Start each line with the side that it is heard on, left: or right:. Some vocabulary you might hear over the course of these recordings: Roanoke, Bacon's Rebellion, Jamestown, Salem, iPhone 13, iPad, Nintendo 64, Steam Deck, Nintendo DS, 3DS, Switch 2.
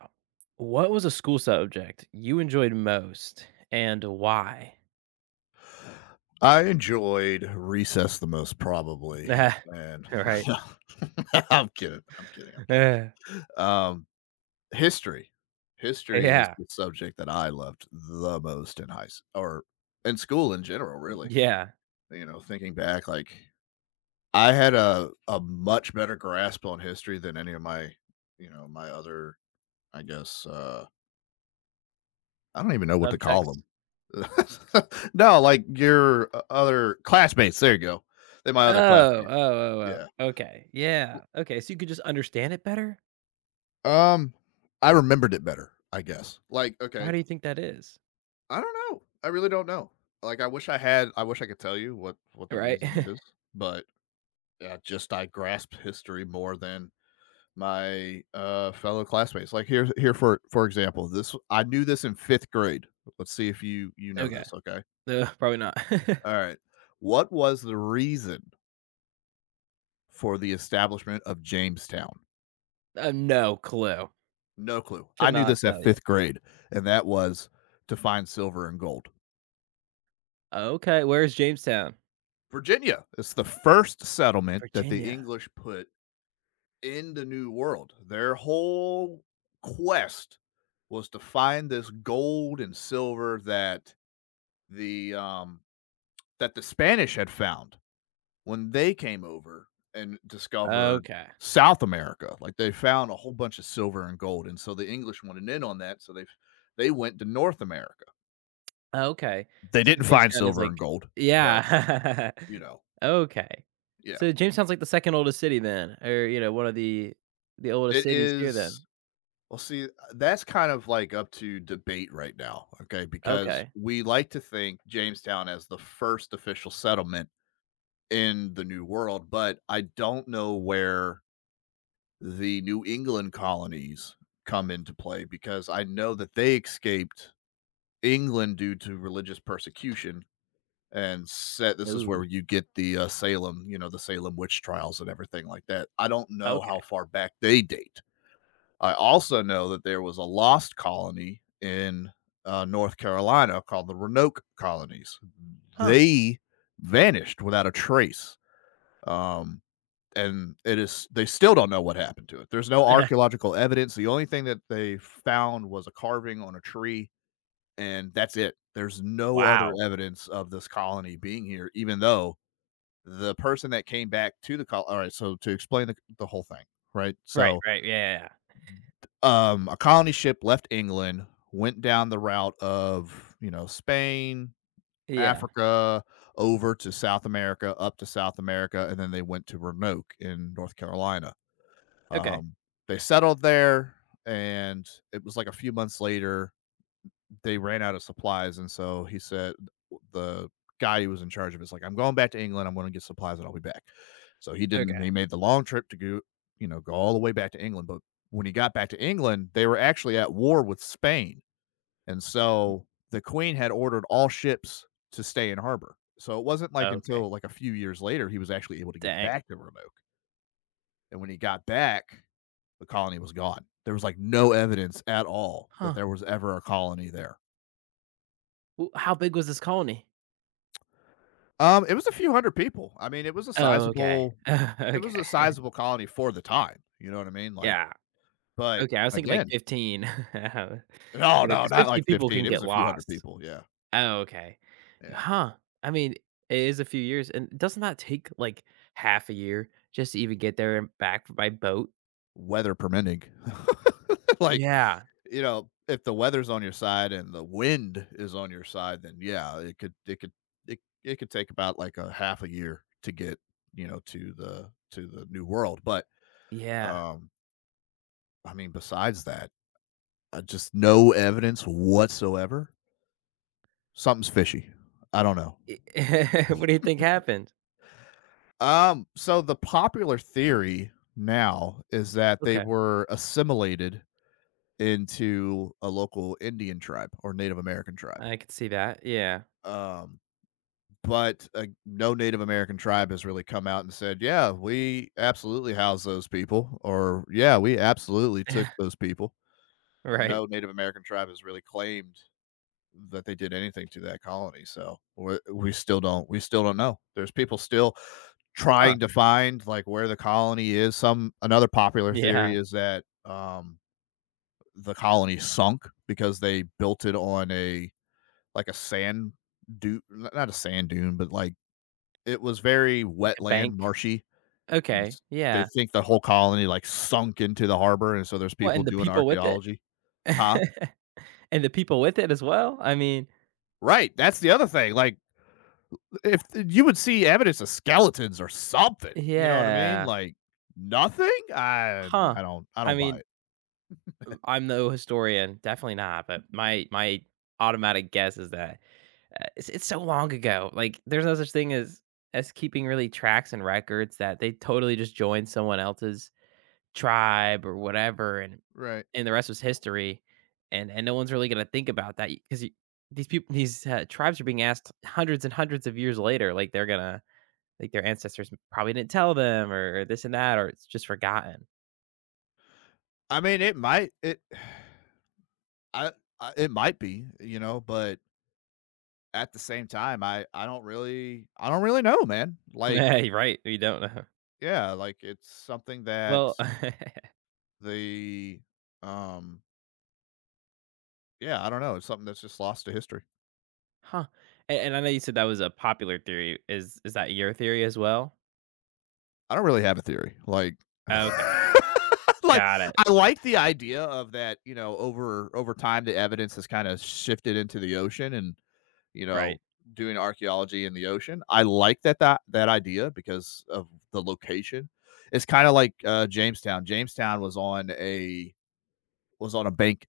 right: Wow. What was a school subject you enjoyed most and why?
left: I enjoyed recess the most probably,
right: Ah,
left: and
right: All right.
left: no, I'm kidding, I'm kidding, I'm kidding.
right: Yeah.
left: Um, History. History is
right: Yeah.
left: the subject that I loved the most in high s or in school in general, really.
right: Yeah.
left: You know, thinking back, like, I had a much better grasp on history than any of my other, I guess, I don't even know what to call
right: Subjects.
left: them. No, like your other classmates. There you go. They're my
right: Oh,
left: other
right: oh,
left: classmates.
right: oh,
left: Yeah.
right: oh. Okay. Yeah. Okay. So you could just understand it better?
left: Um, I remembered it better, I guess. Like,
right: Why
left: okay,
right: do you think that is?
left: I don't know. I really don't know. Like, I wish I had. I wish I could tell you what the
right: Right?
left: reason is, but just I grasp history more than my fellow classmates. Like here for example, this I knew this in fifth grade. Let's see if you know
right: Okay.
left: this. Okay.
right: No, probably not.
left: All right. What was the reason for the establishment of Jamestown?
right: No clue.
left: No clue.
right: Could
left: I knew this
right: not
left: at
right: tell you.
left: fifth grade, and that was to find silver and gold.
right: Okay. Where's Jamestown?
left: Virginia is the first settlement that the
right: Virginia.
left: English put in the New World. Their whole quest was to find this gold and silver that the um, the Spanish had found when they came over and discovered
right: Okay.
left: South America. Like, they found a whole bunch of silver and gold, and so the English wanted in on that, so they went to North America.
right: Oh, okay.
left: They
right: So
left: didn't find
right: Jamestown is
left: silver and
right: like,
left: gold, but,
right: yeah.
left: you know,
right: Okay.
left: yeah.
right: So Jamestown's like the 2nd oldest city then, or, you know, one of the oldest
left: It
right: cities here
left: is
right: then.
left: Well, see, that's kind of, like, up to debate right now, okay, because
right: Okay.
left: we like to think Jamestown as the first official settlement in the New World, but I don't know where the New England colonies come into play because I know that they escaped England due to religious persecution, and set this is
right: Ooh,
left: where you get the Salem witch trials and everything like that. I don't know
right: okay.
left: how far back they date. I also know that there was a lost colony in North Carolina called the Roanoke colonies.
right: Huh.
left: They vanished without a trace. Um, and it is they still don't know what happened to it. There's no archaeological evidence. The only thing that they found was a carving on a tree, and that's it. There's no other
right: Wow.
left: evidence of this colony being here, even though the person that came back to the col. All right, so to explain the whole thing, right?
right: Right,
left: So,
right: right, yeah.
left: a colony ship left England, went down the route of Spain,
right: Yeah. Yeah. Yeah.
left: Africa, over to South America, up to South America, and then they went to Roanoke in North Carolina.
right: Okay,
left: Um, they settled there, and it was like a few months later they ran out of supplies, and so he said the guy who was in charge of it's like, "I'm going back to England. I'm going to get supplies, and I'll be back." So he didn't.
right: okay.
left: He made the long trip to go all the way back to England. But when he got back to England, they were actually at war with Spain, and so the Queen had ordered all ships to stay in harbor. So it wasn't like
right: Okay.
left: until like a few years later he was actually able to get
right: Dang.
left: back to Rome. And when he got back, the colony was gone. There was like no evidence at all that
right: Huh.
left: there was ever a colony there.
right: W how big was this colony?
left: It was a few hundred people. I mean, it was a
right: Oh, okay.
left: sizable, it was
right: Okay.
left: a sizable colony for the time. You know what I mean? Like,
right: Yeah.
left: but
right: Okay, I was thinking like
left: again,
right: 15.
left: no,
right: You know,
left: no,
right: because
left: not
right: 15
left: like
right: people
left: 15.
right: can
left: It was
right: get
left: a few hundred
right: lost.
left: people. Yeah,
right: Oh, okay.
left: yeah.
right: Huh. I mean, it is a few years, and doesn't that take like half a year just to even get there and back by boat?
left: Weather permitting. Like,
right: Yeah,
left: you know, if the weather's on your side and the wind is on your side, then yeah, it could take about like a half a year to get, you know, to the New World. But,
right: yeah.
left: um, I mean, besides that, just no evidence whatsoever. Something's fishy. I don't know.
right: What do you think happened?
left: So the popular theory now is that they
right: Okay,
left: were assimilated into a local Indian tribe or Native American tribe.
right: I could see that, yeah.
left: Um, but no Native American tribe has really come out and said, "Yeah, we absolutely house those people," or "Yeah, we absolutely took those people."
right: Right.
left: No Native American tribe has really claimed that they did anything to that colony. So we still don't know. There's people still
right: Huh,
left: trying to find like where the colony is. Some another popular
right: yeah,
left: theory is that the colony sunk because they built it on a sand dune, not a sand dune, but like it was very
right: like a bank.
left: wetland, marshy, and
right: Okay,
left: s they
right: yeah.
left: think the whole colony, like, sunk into the harbor, and so there's
right: Well,
left: people
right: and the
left: doing
right: people with it?
left: archaeology. Huh?
right: And the people with it as well? I mean,
left: Right, that's the other thing, like, if you would see evidence of skeletons or something, you know what I mean?
right: yeah.
left: Like, nothing? I
right: Huh.
left: I don't I
right: I
left: don't buy
right: mean,
left: it.
right: I'm no historian, definitely not, but my automatic guess is that it's so long ago. Like, there's no such thing as keeping really tracks and records, that they totally just joined someone else's tribe or whatever, and
left: Right.
right: and the rest was history. And no one's really gonna think about that because these people, these tribes are being asked hundreds and hundreds of years later. Like they're gonna, like their ancestors probably didn't tell them or this and that, or it's just forgotten.
left: I mean, it might it I, I it might be, you know, but at the same time, I don't really know, man. Like,
right: Yeah, you're right. We don't know.
left: yeah, like it's something that
right: Well,
left: the um yeah, I don't know. It's something that's just lost to history.
right: huh? And I know you said that was a popular theory. Is that your theory as well?
left: I don't really have a theory. Like
right: Okay.
left: like
right: Got it,
left: I like the idea of that, you know, over time the evidence has kind of shifted into the ocean, and you
right: right.
left: know, doing archaeology in the ocean. I like that idea because of the location. It's kind of like Jamestown. Jamestown was on a bank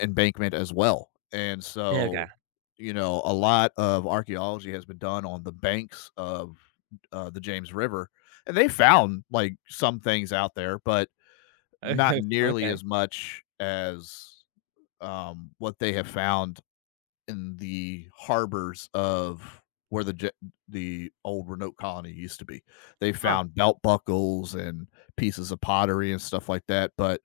left: embankment as well, and
right: Okay.
left: so you know a lot of archaeology has been done on the banks of the James River, and they found like some things out there, but not
right: Okay,
left: nearly
right: okay.
left: as much as what they have found in the harbors of where the old Renault colony used to be. They
right: Huh,
left: found belt buckles and pieces of pottery and stuff like that, but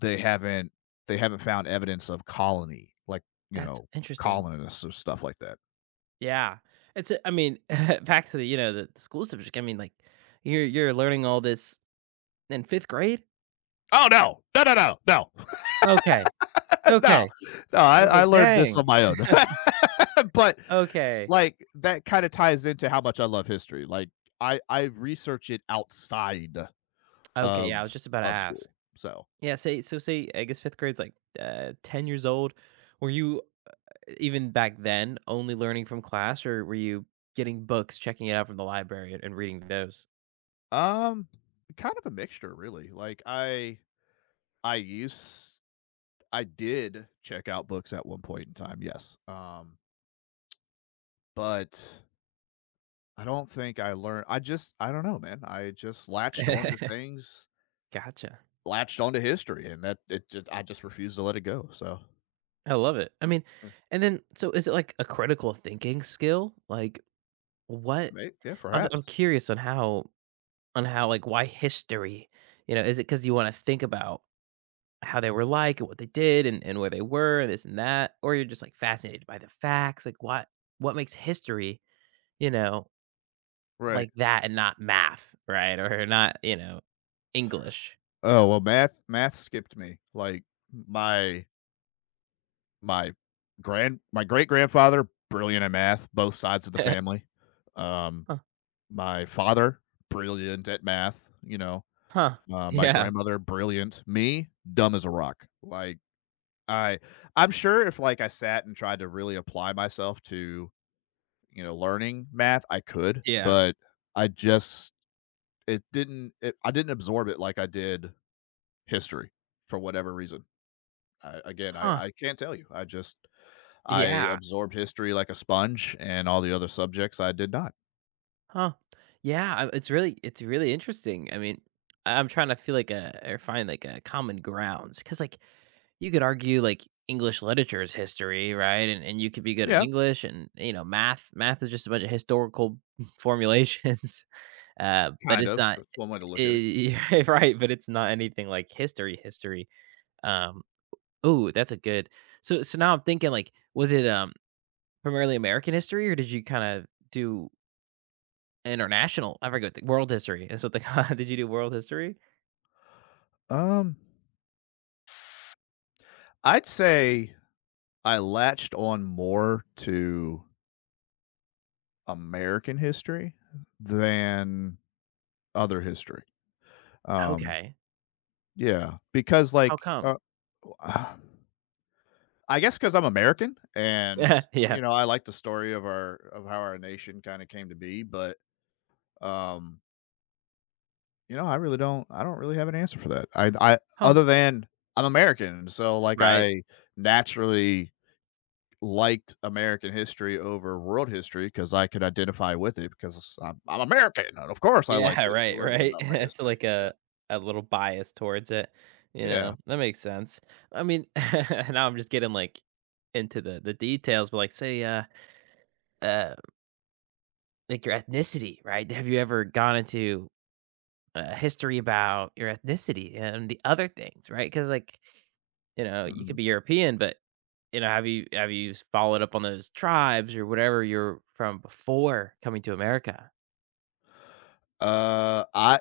left: they haven't they haven't found evidence of colony, like, you
right: that's
left: know,
right: interesting.
left: colonists or stuff like that.
right: Yeah. It's, I mean, back to the, you know, the school subject. I mean, like, you're learning all this in 5th grade?
left: Oh, no. No, no, no, no.
right: Okay, okay.
left: No. No,
right: I
left: I
right: was
left: I
right: like,
left: learned this
right: "Dang,
left: on my own. But,
right: okay."
left: like, that kinda ties into how much I love history. Like, I research it outside
right: Okay, yeah, I
left: of
right: was just about to
left: of
right: ask.
left: school, so,
right: Yeah, say, I guess 5th grade's, like, 10 years old. Were you, even back then, only learning from class, or were you getting books, checking it out from the library, and reading those?
left: Um, kind of a mixture, really. Like I used I did check out books at one point in time, yes. But I don't think I learned. I don't know, man. I just latched onto things,
right: Gotcha.
left: latched onto history, and that it just I just refused to let it go. So
right: I love it. I mean,
left: yeah,
right: and then, so, is it like a critical thinking skill? Like what?
left: may yeah,
right: I'm
left: perhaps.
right: curious on how, like, why history? You know, is it because you want to think about how they were like, and what they did and where they were and this and that, or you're just like fascinated by the facts? Like what makes history? You know,
left: Right.
right: like, that, and not math, right? Or not English?
left: Oh well, math skipped me. Like my my my great grandfather, brilliant at math, both sides of the family. Um
right: Huh?
left: My father, brilliant at math,
right: Huh?
left: my
right: Yeah.
left: grandmother, brilliant. Me, dumb as a rock. Like I I'm sure if like I sat and tried to really apply myself to, you know, learning math, I could,
right: Yeah.
left: but I just I didn't absorb it like I did history for whatever reason. I, again,
right: Huh?
left: I can't tell you. I
right: Yeah.
left: absorbed history like a sponge, and all the other subjects I did not.
right: Huh. Yeah, I it's really interesting. I mean, I'm trying to feel like a or find like a common grounds because, like, you could argue, like, English literature is history, right? And you could be good at
left: Yeah,
right: English, and, you know, math is just a bunch of historical formulations, but
left: kind
right: it's
left: of.
right: not
left: That's one way to look at it.
right: eh right, but it's not anything like history, history. Um, ooh, that's a good so now I'm thinking, like, was it, primarily American history, or did you kinda do international? I forget the world history, and so it's like, "Did you do world history?
left: Um I'd say I latched on more to American history than other history. Um,
right: Okay.
left: yeah, because,
right: How
left: like,
right: come?"
left: uh, I guess because 'cause I'm American, and,
right: Yeah. Yeah.
left: you know, I like the story of our of how our nation kinda came to be, but, um, I really don't I don't really have an answer for that. I
right: "Huh."
left: other than I'm American, and so, like,
right: Right.
left: I naturally liked American history over world history because I could identify with it because I'm American. And of course, I
right: Yeah,
left: liked it
right: right,
left: learning
right: right.
left: about my
right: It's
left: history.
right: like a little bias towards it, you
left: Yeah. Yeah.
right: know? That makes sense. I mean, now I'm just getting, like, into the details, but, like, say, uh, like, your ethnicity, right? Have you ever gone into, history about your ethnicity and the other things, right? Because, like, you could
left: Mhm.
right: be European, but, have you followed up on those tribes or whatever you're from before coming to America?
left: Uh, I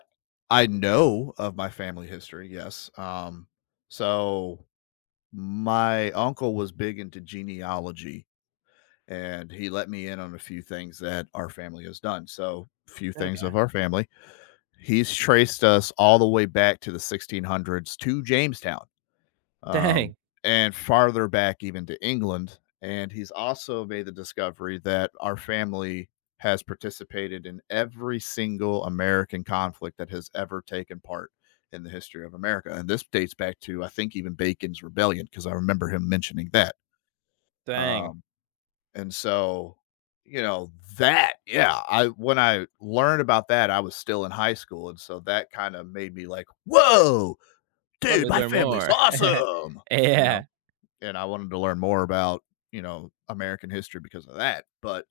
left: I know of my family history. Yes. So my uncle was big into genealogy, and he let me in on a few things that our family has done. So few things
right: Okay.
left: of our family. He's traced us all the way back to the 1600s to Jamestown, um,
right: Dang,
left: and farther back even to England. And he's also made the discovery that our family has participated in every single American conflict that has ever taken part in the history of America. And this dates back to, I think, even Bacon's Rebellion, because I remember him mentioning that.
right: dang.
left: Um, and so, you know, that, yeah, I when I learned about that, I was still in high school. And so that kind of made me like, whoa,
right: Let
left: dude,
right: me
left: my
right: learn
left: family's
right: more.
left: awesome. You
right: Yeah.
left: know, and I wanted to learn more about American history because of that. But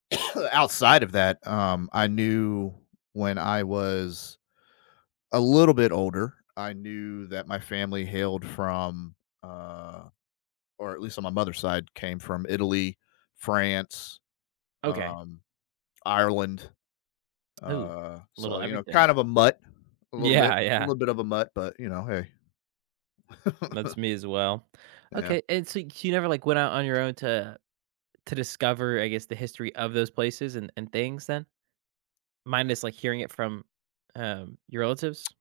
left: outside of that, I knew when I was a little bit older, I knew that my family hailed from, uh, or at least on my mother's side, came from Italy, France,
right: Okay.
left: um, Ireland.
right: Ooh, little
left: So you know,
right: everything.
left: kind of a mutt, a little bit,
right: Yeah,
left: a
right: yeah.
left: little bit of a mutt, but you know, hey,
right: That's me as well.
left: yeah.
right: Okay. And so you never, like, went out on your own to discover, I guess, the history of those places and things then? Minus, like, hearing it from your relatives?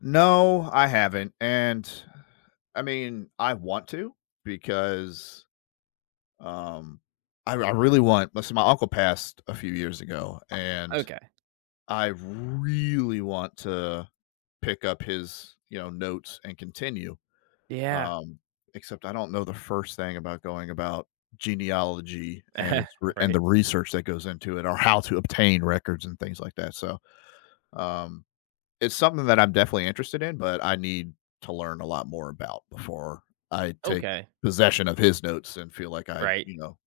left: No, I haven't, and I mean, I want to because, um, I really want listen, my uncle passed a few years ago, and
right: Okay.
left: I really want to pick up his notes and continue,
right: Yeah.
left: um, except I don't know the first thing about going about genealogy and its re and
right: Right.
left: the research that goes into it or how to obtain records and things like that, so, um it's something that I'm definitely interested in, but I need to learn a lot more about before I take
right: Okay.
left: possession of his notes and feel like I,
right: Right.
left: you know,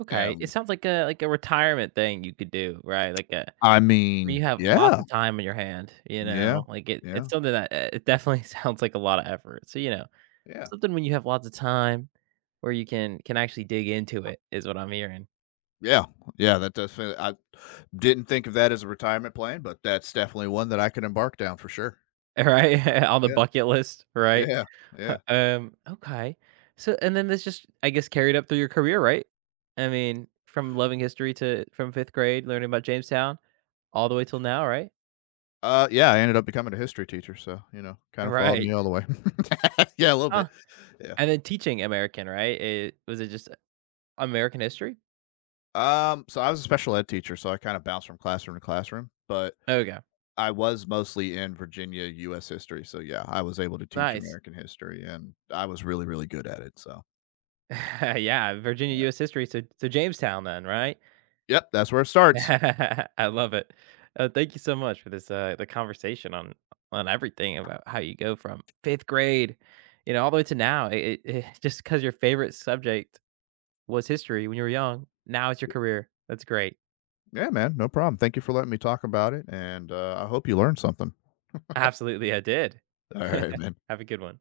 right: Okay, it
left: am,
right: sounds like a retirement thing you could do, right? Like a
left: I
right: Where you
left: mean,
right: have lots
left: yeah.
right: of time in your hand, you
left: Yeah.
right: know? Like, it's
left: Yeah.
right: something that, it definitely sounds like a lot of effort. So,
left: Yeah.
right: something when you have lots of time where you can actually dig into it is what I'm hearing,
left: Yeah. Yeah. that does fit. I didn't think of that as a retirement plan, but that's definitely one that I could embark down for sure.
right: right? On the
left: Yeah.
right: bucket list, right?
left: Yeah. Yeah.
right: Okay. So, and then this just, I guess, carried up through your career, right? I mean, from loving history to from 5th grade, learning about Jamestown, all the way till now, right?
left: Yeah, I ended up becoming a history teacher, so, you know, kind of followed me
right: Right.
left: all the way. Yeah, a little bit. Yeah.
right: And then teaching American, right? It just American history?
left: So I was a special ed teacher, so I kind of bounced from classroom to classroom, but
right: Okay.
left: I was mostly in Virginia US history. So yeah, I was able to teach
right: Nice.
left: American history, and I was really, really good at it. So
right: Yeah, Virginia
left: yeah.
right: US history, so Jamestown then, right?
left: Yep, that's where it starts.
right: I love it. Thank you so much for this the conversation on everything about how you go from 5th grade, all the way to now. Just cuz your favorite subject was history when you were young, now it's your career. That's great.
left: Yeah, man, no problem. Thank you for letting me talk about it. And I hope you learned something.
right: Absolutely, I did.
left: All right, man.
right: Have a good one.